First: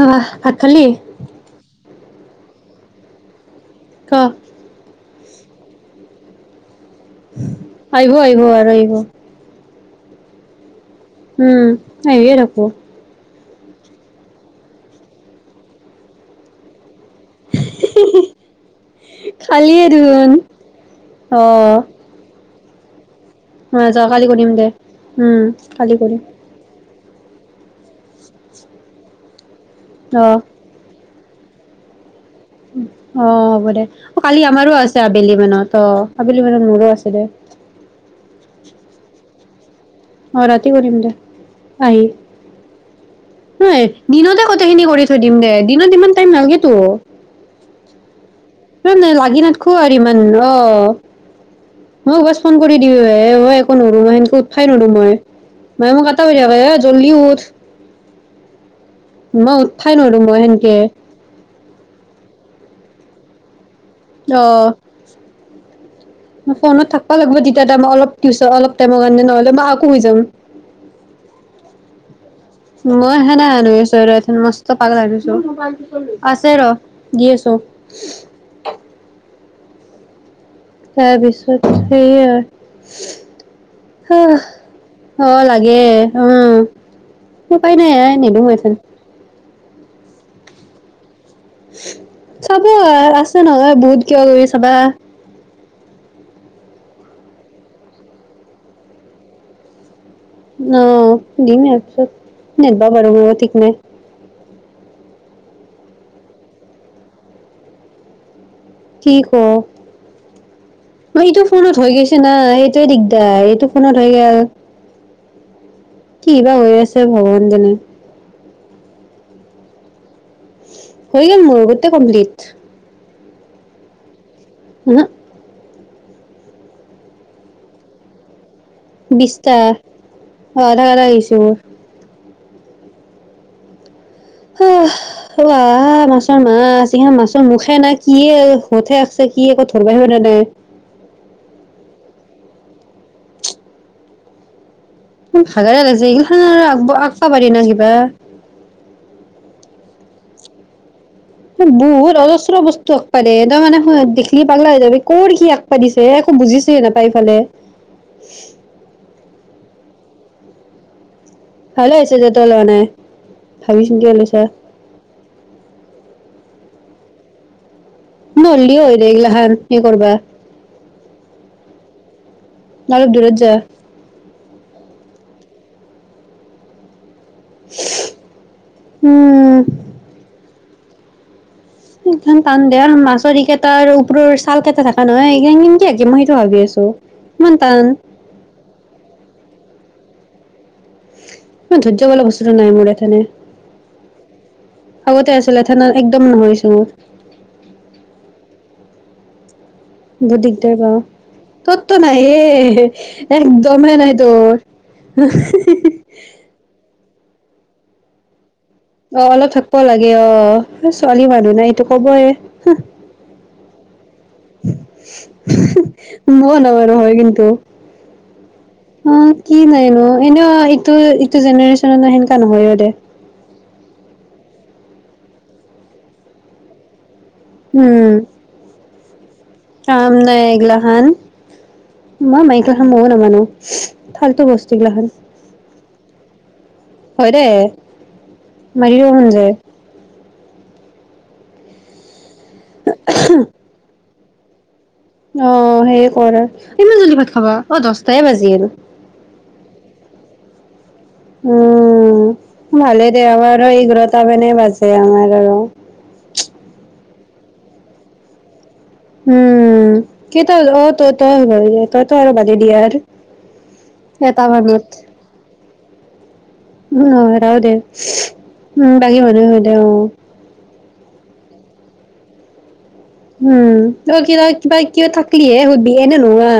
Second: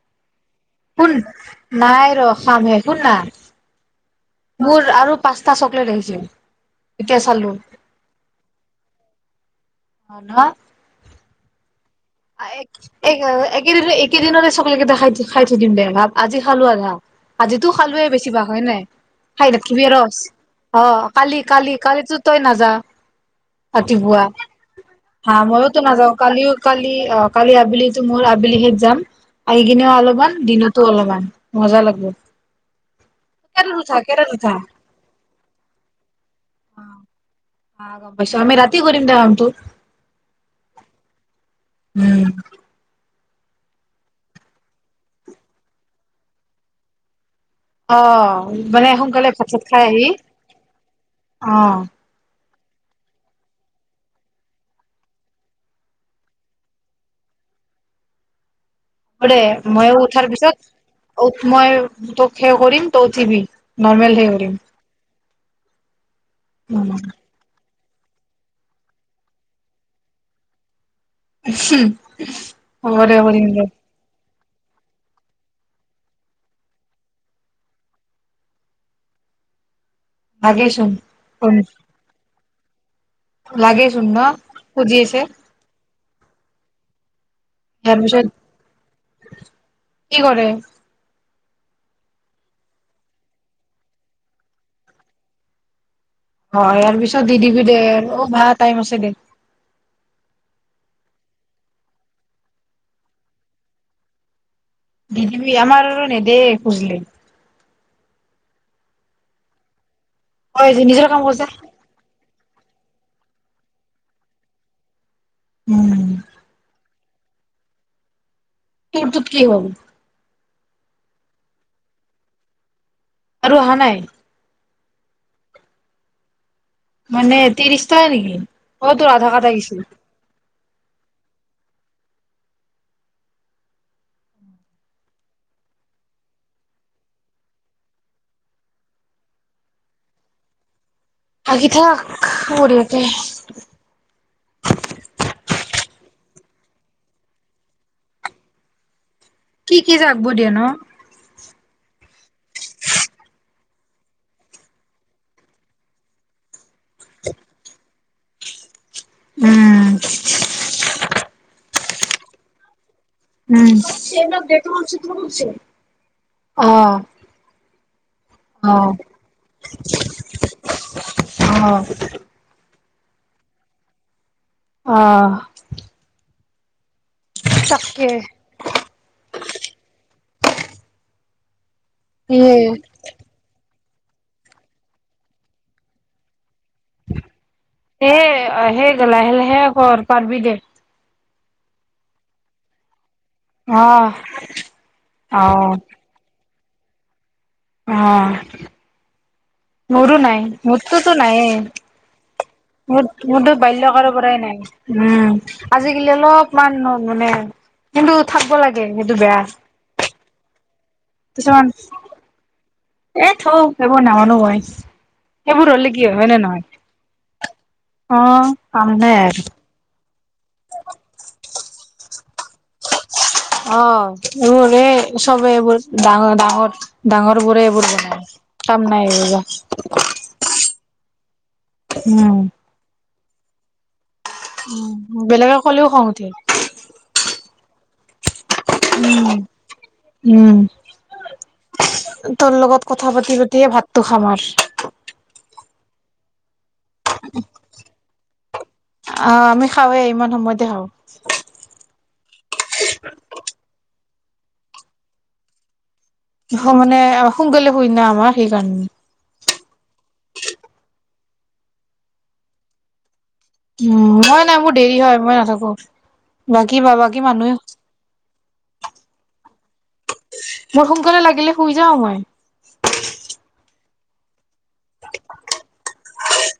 আহ ভাত খালি কোন নাই। ৰ অখামে শুন না ক। মোৰ আৰু পাঁচটা চকলেট আহিছে। আহিব আহিব আৰু আহিব। অ ন উম। আহিয়ে থাকো এই [unintelligible] একেইদিনতে, একেদিনতে চকলেট এটা খাই খাই থৈ দিম দে। ভাপ আজি খালো আধা আজিতো খালোৱে বেছি ভাগ হয় নাই। খাই খালিয়ে থাকিবি ৰস দেখোন অ কালি, কালি কালি তো তই নাযাওঁ। অ যোৱা কালি কে সুধিম দে। হা উম মইও তো কালি নাযাওঁ, কৰিম কালিও কালি কালি আবেলি তো মইও আবেলিহে যাম। আহি কিনেও অ অলপমান, দিনতো অলপমান মজা লাগিব। অ হ'ব দে, অ কালি উঠা আমাৰো আছে আবেলি মানত। অ আবেলি মানত মোৰো আছে দে। আহ গম পাইছো, আমি ৰাতি কৰিম দে কামটো। অ ৰাতি কৰিম উম হয় দিনতে কথাখিনি কৰি থৈ দিম দে, দিনত ইমান টাইম নালাগেটো অ মানে সোনকালে ভাত চাত নাথখো খাই আহি, অ মই ৱাচ ফোন কৰি দিওঁ এ, মই একো নৰো মই সেনেকে উঠাবই নৰো, মই মাই মোক উঠবই নোৱাৰো হে এ জল্দি উঠ। হ'ব দে মই উঠবাই ময়ো নোৱাৰো উঠাৰ মই পিছত সেনকে উঠ মই তোক সে কৰিম টিভি অ ফোনত উম, থাকবা লাগিব যেতিয়া মই অলপ পিছত, অলপ টাইমৰ কাৰণে নহলে মই আকৌ শুই যাম। হম [unintelligible] মই সেনাই আনো ওচৰত মস্ত পাগলা হয় গৈছোঁ। আছে ৰ দি আছো লাগেচোন তাৰপিছত সেইয়া, লাগেচোন ন খুজি আছে অহ অ লাগে উম উপাই নাই ইয়াৰ অ পিছত নিদো হেতেন কি কৰে? চাব আছে নহয়, বহুত কিবা কিবি চাবা। হয় ইয়াৰ পিছত দি দিবি দে, অ ভাই টাইম আছে দে অ দিমে আছো, নিদিব পাৰো মোৰ ঠিক নাই। দি দিবি, আমাৰ নেদিয়ে খুজিলে কি কও অ যে নিজৰ [unintelligible] কাম মই কৰ এইটো যা ফোনত হৈ গৈছে নাই? সেইটোৱে দিগদাৰ, এইটো ফোনত হৈ গল। উম কি বা হৈ আছে, ভগৱানে জানে তোৰ তোত কি হল? হৈ গল মোৰ গোটেই কমপ্লিট আৰু অহা নাই ওহু মানে ত্ৰিশ টাই নেকি অ তোৰ আধা কাৰ্ড বিছটা লাগিছিল অ আধা কাৰ্ডৰ ইচু আহিছে মোৰ আহ আহ মাছৰ মাছ ইহ মাছৰ মুখে নাই কি হতে আছে কি একো ধৰিব পৰা নাই। আকিঁ থাক মোৰ ইয়াৰতে। উম হাগাই লাগিছে ইমান আৰু আক আকিব পাৰি না কিবা। কি কি আঁকিব দিযেন। বহুত অজস্ৰ বস্তু আঁকিব দিয়ে এ তই মানে দেখি পাগল হৈ যাবি কি আকিব দিছে একো বুজিছে নাপায়। চাৰিফালে উ [unintelligible] উম ভালে হৈছে যে তই লোৱা নাই উম ভাবি চিন্তিয়ে লৈছা অ নললেও অ', হৈ দে। এইগিলা হান কি কৰিবা। অ', অলপ দূৰত যা অ'। তাকে উম সান সিয়ে তান দিয়া মাছৰিকত তাৰ ওপৰ চাল কেইটা থাক নহয় কেনে আকে মই সিতো ভাবি আছো। ইমান টান সেই সেই লাহে লাহে। কৰ পাৰিবি দে মই ধৈয্য বোলা বস্তুতটো নাই মোৰ এখনে অ', আগতে আছিলে এতিয়া একদম কয় দম উম আহ বহুত দিকদাৰ বাও নাইয়ে। তোততো নাই এ মোৰ মোৰতো বাল্যকালৰ পৰাই নাই উম আজিকালি অলপমান মানে কিন্তু থাকিব লাগে সেইটো অ বেয়া। অলপ থাকিব লাগে অ ছোৱালী মানুহ নাই সেইটো কবয়ে হ এই থ সেইবোৰ নামানো মই সেইবোৰ হলে কি হয় হয়নে মইও নোৱাৰো হয় কিন্তু। নহয় অ কাম নাই আৰু অ এনে ইটো ইটো জেনেৰেশ্যনত সেনকা তেনেকৈ হয় তে অ ৰৰে [unintelligible] চবে এইবোৰ ডাঙৰ ডাঙৰ ডাঙৰ বোৰে এইবোৰ উম বনাই স নাই ৰা [unintelligible] হা [unintelligible] মই মাইকী কাম বহুত [unintelligible] নাজানো উ [unintelligible] [inaudible] ফালতু বস্ত এগিলাখান বেলেগে ক'লেও খং উঠে হয় দে মাৰিব মন উম যায় উম তৰ লগত কথা পাতি পাতিয়ে ভাত তোখামাৰ [unintelligible] অ সেই কৰে ইমান জলদি ভাত খাবা অ দচটা ছয় [unintelligible] বাজিল আহ আমি খাওঁৱে ইমান সময়তে খাওঁ উম তাৰ মানে বাজে আমাৰ আৰু ঘ মানে সোনকালে হয় ন আমাৰ সেইকাৰণে উম উম কেইটা বজাত ত অ তই তই তই তো আৰু বাদে দি আৰু উ এটা নহয় নহয় মোৰ মানত দেৰি হয় মই [unintelligible] নাথাকো বাকী বা উম বাকী মানুহে তাকেটো দে বাগী মানুহ [unintelligible] অ মোৰ সোনকালে লাগিলে শুই যাওঁ মই উম তই কিবা কিবা কিয় থাকলিহে সুধবি এনে নহোৱা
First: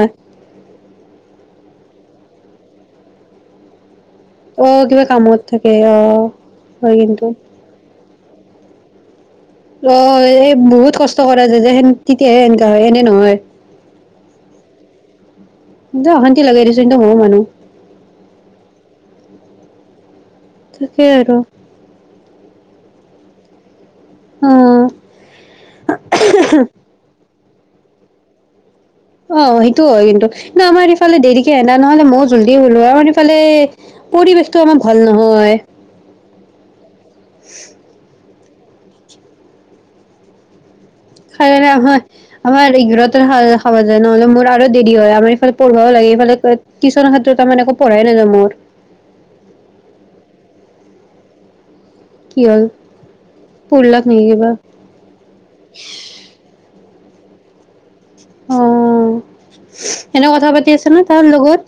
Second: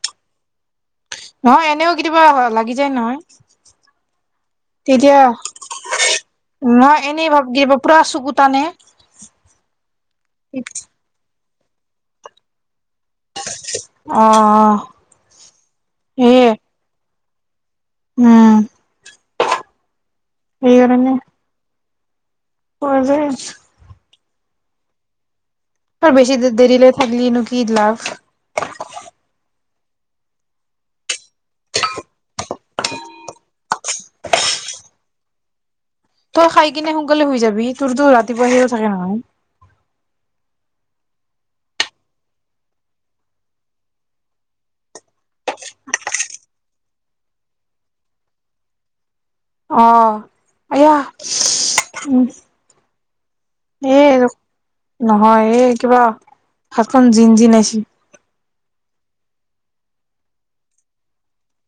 নহয় এনেও কেতিয়াবা লাগি যায় নহয় আহ কিবা তেতিয়া কামত থাকে আহ হয় কিন্তু ভূটানে অ এই বহুত কষ্ট কৰে যেযেহেন তেতিয়াহে এনকা হয় এনে নহয় অ', অশান্তি সেয়ে লগাই দিছো কিন্তু ময়ো মানুহ [inaudible] [inaudible] উম তাকেই আৰু পৰা যায় অ তই বেছি দেৰিলৈ থাকিলি নেকি কি লাভ অ সেইটো হয় কিন্তু কিন্তু আমাৰ ইফালে দেৰিকে এনা নহলে মইও জল্দি হলো হয় আম ইফালে পৰিৱেশতটো আমাৰ ভাল নহয় তই খাই কিনে সোনকালে হৈ যাবি তোৰতো ৰাতিপুৱা আহি চাকে নহয় [unintelligible] খাইয়ো আমাৰ এঘাৰতাত খাব যায় নহলে মোৰ আৰু দেৰি হয়, আমাৰ ইফালে পঢ়ও লাগে ইফালে টিউচনৰ ক্ষেত্ৰত ত একো পঢ়াই নাযাওঁ মোৰ। অহ আয়া উম কি হ'ল এ পঢ়লাক নেকি কিবা নহয় এই কিবা জিন জিনাইছে অ এনেক কথা পাতি আছে ন তাৰ লগত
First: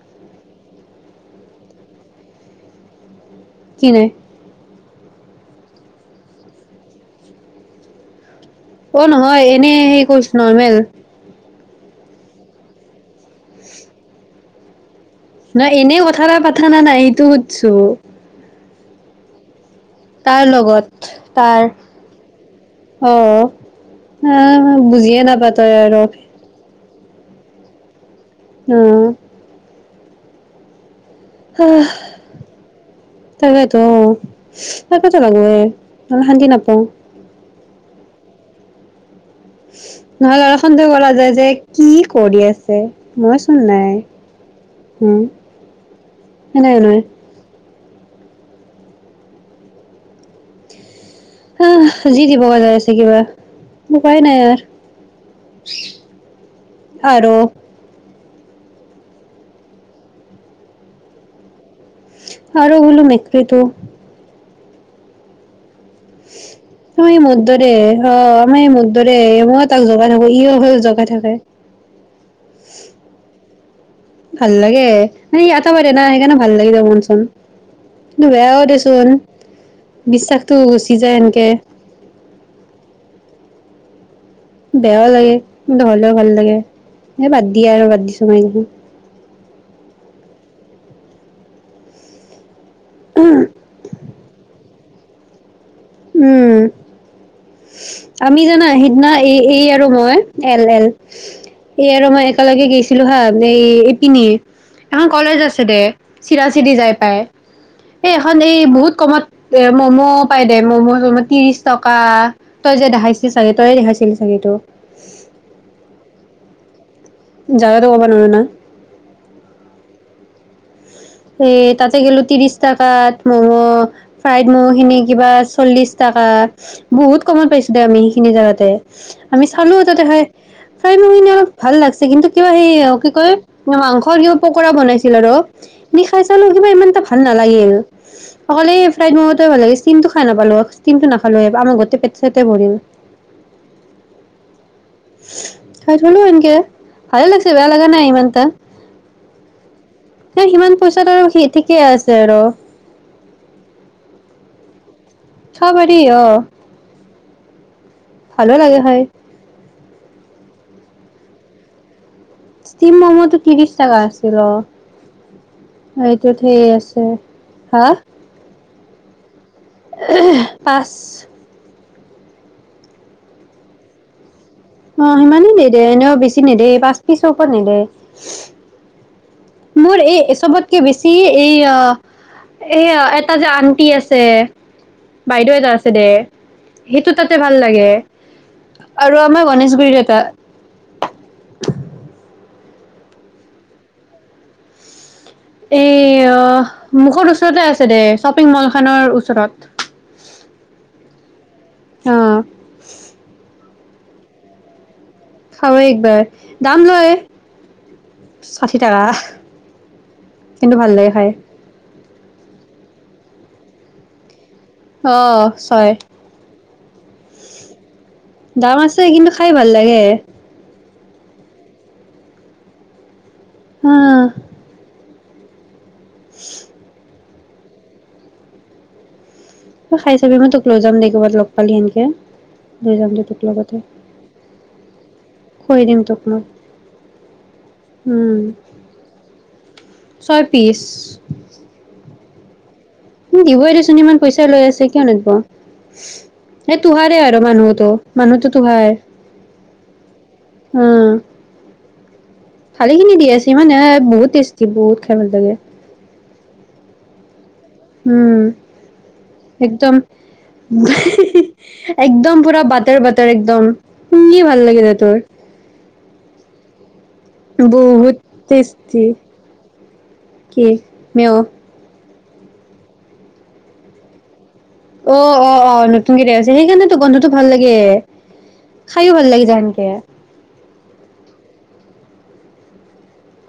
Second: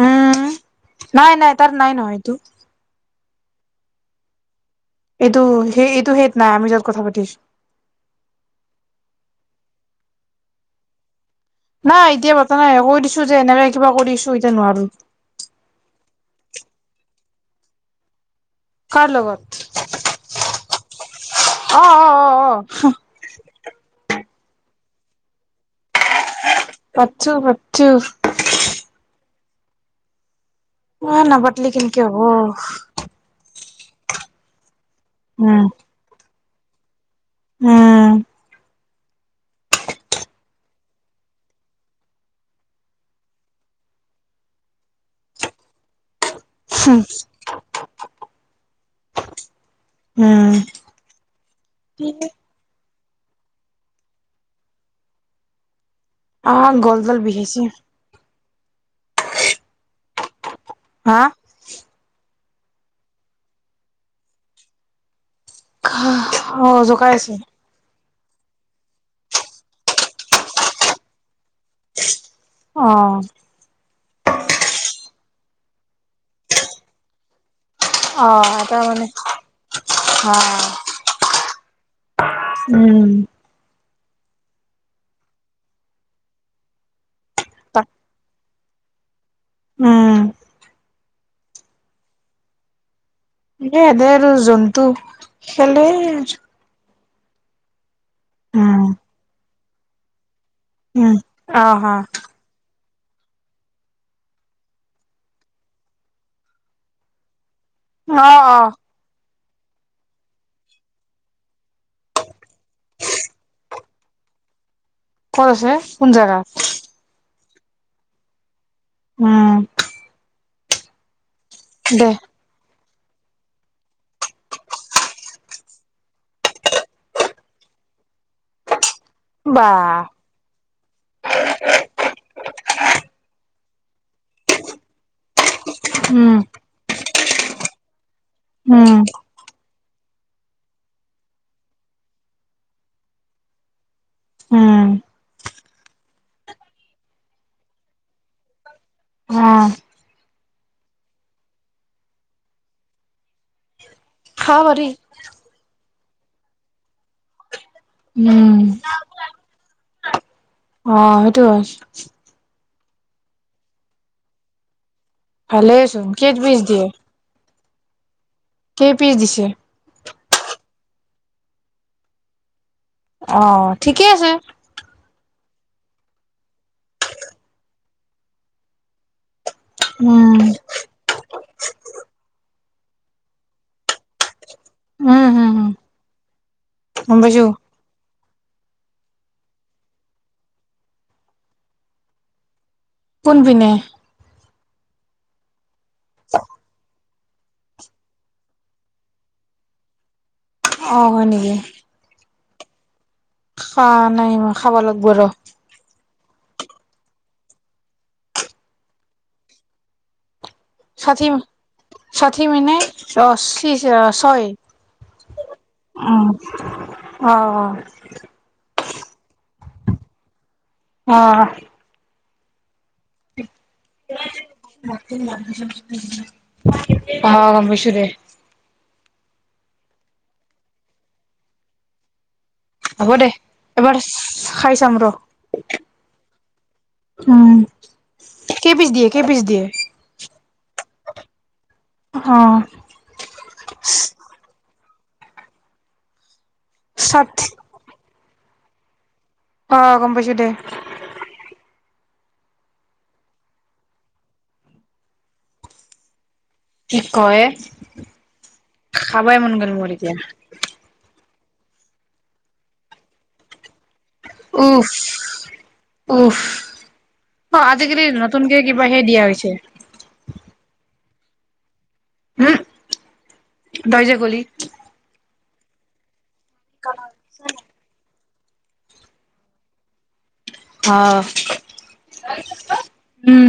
উম, নাই নাই তাৰ নাই নহয় তো কি নাই এইটো সেই এইটো হত নাই আমি য'ত কথা পাতিছ অ নহয় এনে সেই কৰিছ নৰৰ্মেল নাই এতিয়া পতা নাই কৈ দিছো যে এনেকে কিবা কৰিছো এতিয়া নোৱাৰো নহ এনেই কথা এটা পতা না নাই এইটো সুধছো কাৰ লগত তাৰ লগত তাৰ অ', অ', অ', অ', আহ এ বুজিয়ে নাপাতই আৰু পাতচো পাতচো উম উম নাপাতিলে কেনেকে হ'ব উ [unintelligible] ত এইটো লগবয়ৈ অ শান্তি নাপায় কৈ উম নহলে দ খতে কল যায় যে কি কৰি আছে মইচোন নাই হম হয় নে নহয় উম হা যি দিব পৰা হৈছে থাকিবা উপাই নাই আৰু আহ গলডল বিষাইছে হা আৰু বলো মেক্ৰীটো অ আমাৰ জোকাই এই আছে মোৰ দৰে অ আমাৰ ই মোৰ দৰে ময় তাক জগাই থাকো ই হৈ জগাই থাকে অহ ভাল লাগে মানে আটাবাৰ না সেইকাৰণে ভাল লাগি য মনচোন। কিন্তু অ বেয়াও তাৰ মানে দেচোন বিশ্বাসটো গুচি যায় এনকে উম বেয়াও লাগে কিন্ত হলেও ভাল লাগে এ বাদ দিয়া আৰু বাদ দিছো মই উম উশূ। নে এ দে আৰু জন্তু। খেলে উম আমি জানা উম আহিদিনা এই এইয়। এইটো হয়! এল এল উম অ ই হ আৰু মই একেলগে গৈছি। ছিলো হা হে ইপিনি? হা কলেজ আছিলে চিধা চিধি যাই পাই। এ অ এখন এই অ বহুত কমত এ ম'ম' পাই দে ম'ম' হব ত্ৰিশ টকা। তই যে দেখাইছিলি চাগে তইয়ে দেখাইছিলি চাগেটো? ক'ত আছে, কোন জেগাত? জাগাটো ক'ব নোৱাৰি ন। উম! এ তাতে দে গলো ত্ৰিশ তাত। তাত ম'ম' ফ্ৰাইড ম'ম' খিনি কিবা চল্লিশ টকা। বহুত কমত পাইছো দে, আমি সেইখিনি জোগাতে। আমি বা চালো তাতে হৈ, ফ্ৰাইড ম'ম' খিনি অলপ ভাল লাগিছে, কিন্তু কিয় হে কি কয় মাংস দিও পকোৰা বনাইছিল আৰু [unintelligible] [unintelligible] নি খাইছালো কিবা ইমানটা ভাল নালাগিল। অকলে এ উম ফ্ৰাইড ম'ম'টোৱে ভাল লাগিছিল। ষ্টিমটো খাই নাপালো ষ্টিমটো নাখালো আমাৰ গোতে পেট চতে ভৰিল। উম হয়। চলো এনকে ভালে লাগছে, বেয়া লগা নাই ইমানতা। উম! এই সিমান! পইচা আৰু ঠিকে আছে আৰু খাওঁ বাৰু। খাবা দেই অ! উম! অ সেইটো হয়! ষ্টিম ম'ম' টো ত্ৰিশ টকা আছিল অ! ভালেইচোন এইটো কেই ঠিক পিচ আছে। হা! কে পিচ দিছে? পাঁচ। অ ঠিকেই আছে। অ সিমানেই দেই দে এনেও বেছি নিদে পাঁচ পিচৰ ওপৰত নিদে। মোৰ এই উম, চবতকে বেছি এই আহ এয়া এটা যে আন্টি আছে উম, হম, বাইদেউ হম, এটা আছে দে, সেইটো গম তাতে পাইছো। ভাল লাগে। আৰু আমাৰ গণেশগুৰিত এটা কোনপিনে এই মুখৰ ওচৰতে আছে দে শ্বপিং মল খনৰ ওচৰত অ হয় নেকি‌? [inaudible] অ নাই হোৱা খাব লইছো খাওৱে একবাৰ দাম লয় ষাঠি টকা কিন্তু ভাল লাগে ষাঠি খাই ষাঠি মিননে ৰস ত্ৰিছ ছয় অহ ছয় অ অ দাম আছে কিন্তু খাই ভাল লাগে অহ আহ ধ [inaudible] উ [inaudible] অ গৈছো দে খাই চাবি মই তোক লৈ যাম দেই ক'ৰবাত লগ পালি সেনকে লৈ যাম হ'ব দে তোক লগতে এবাৰ খাই চাম ৰ খোৱাই দিম তোক মই উম উম কেই পিছ দিয়ে কেই পিছ দিয়ে ছয় পিচ অ দিবই দেচোন ইমান পইচা লৈ আছে কিয় নিদব? এ তোহাৰেই আৰু ষাঠি মানুহতো মানুহটো তো ভাই অ গম পাইছো দে খালি খিনি দি আছে ইমানে বহুত টেষ্টি বহুত খাই ভাল লাগে কি কয় উম খাবাই মন গ'ল মোৰ একদম এতিয়া। হিহি হি একদম পুৰা বাটাৰ বাটাৰ একদম কি ভাল উফ লাগিলে তোৰ উফ অ আজিকালি বহুত নতুনকে কিব হে টেষ্টি দিয়া হৈছে ম [unintelligible] হম, তই যে কলি। অ, অ, অ, নতুনকে আছে। সেইকাৰণেতো গন্ধটো ভাল লাগে। খাইও ভাল লাগি যায় এনকে। অহ।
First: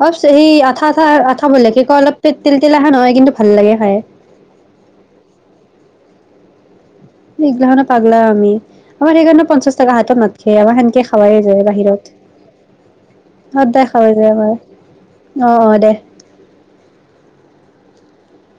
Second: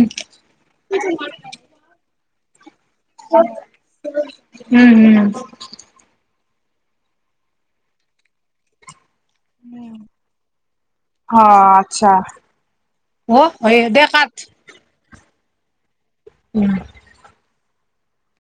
অ সেই আঠা, আঠা, আঠা বলে কি ক অলপ পিক [inaudible] উম, উম। নিঘ গাহান পাগলা আমি। আমাৰ সেইকাৰণে পঞ্চাশ টকা হাতত না খায় আমাৰ সেনেকে খাৱাই অ যায় বাহিৰত, আচ্ছা অ সদায় দে খাৱাই যায় কাট আমাৰ। অ, অ, দে। উম।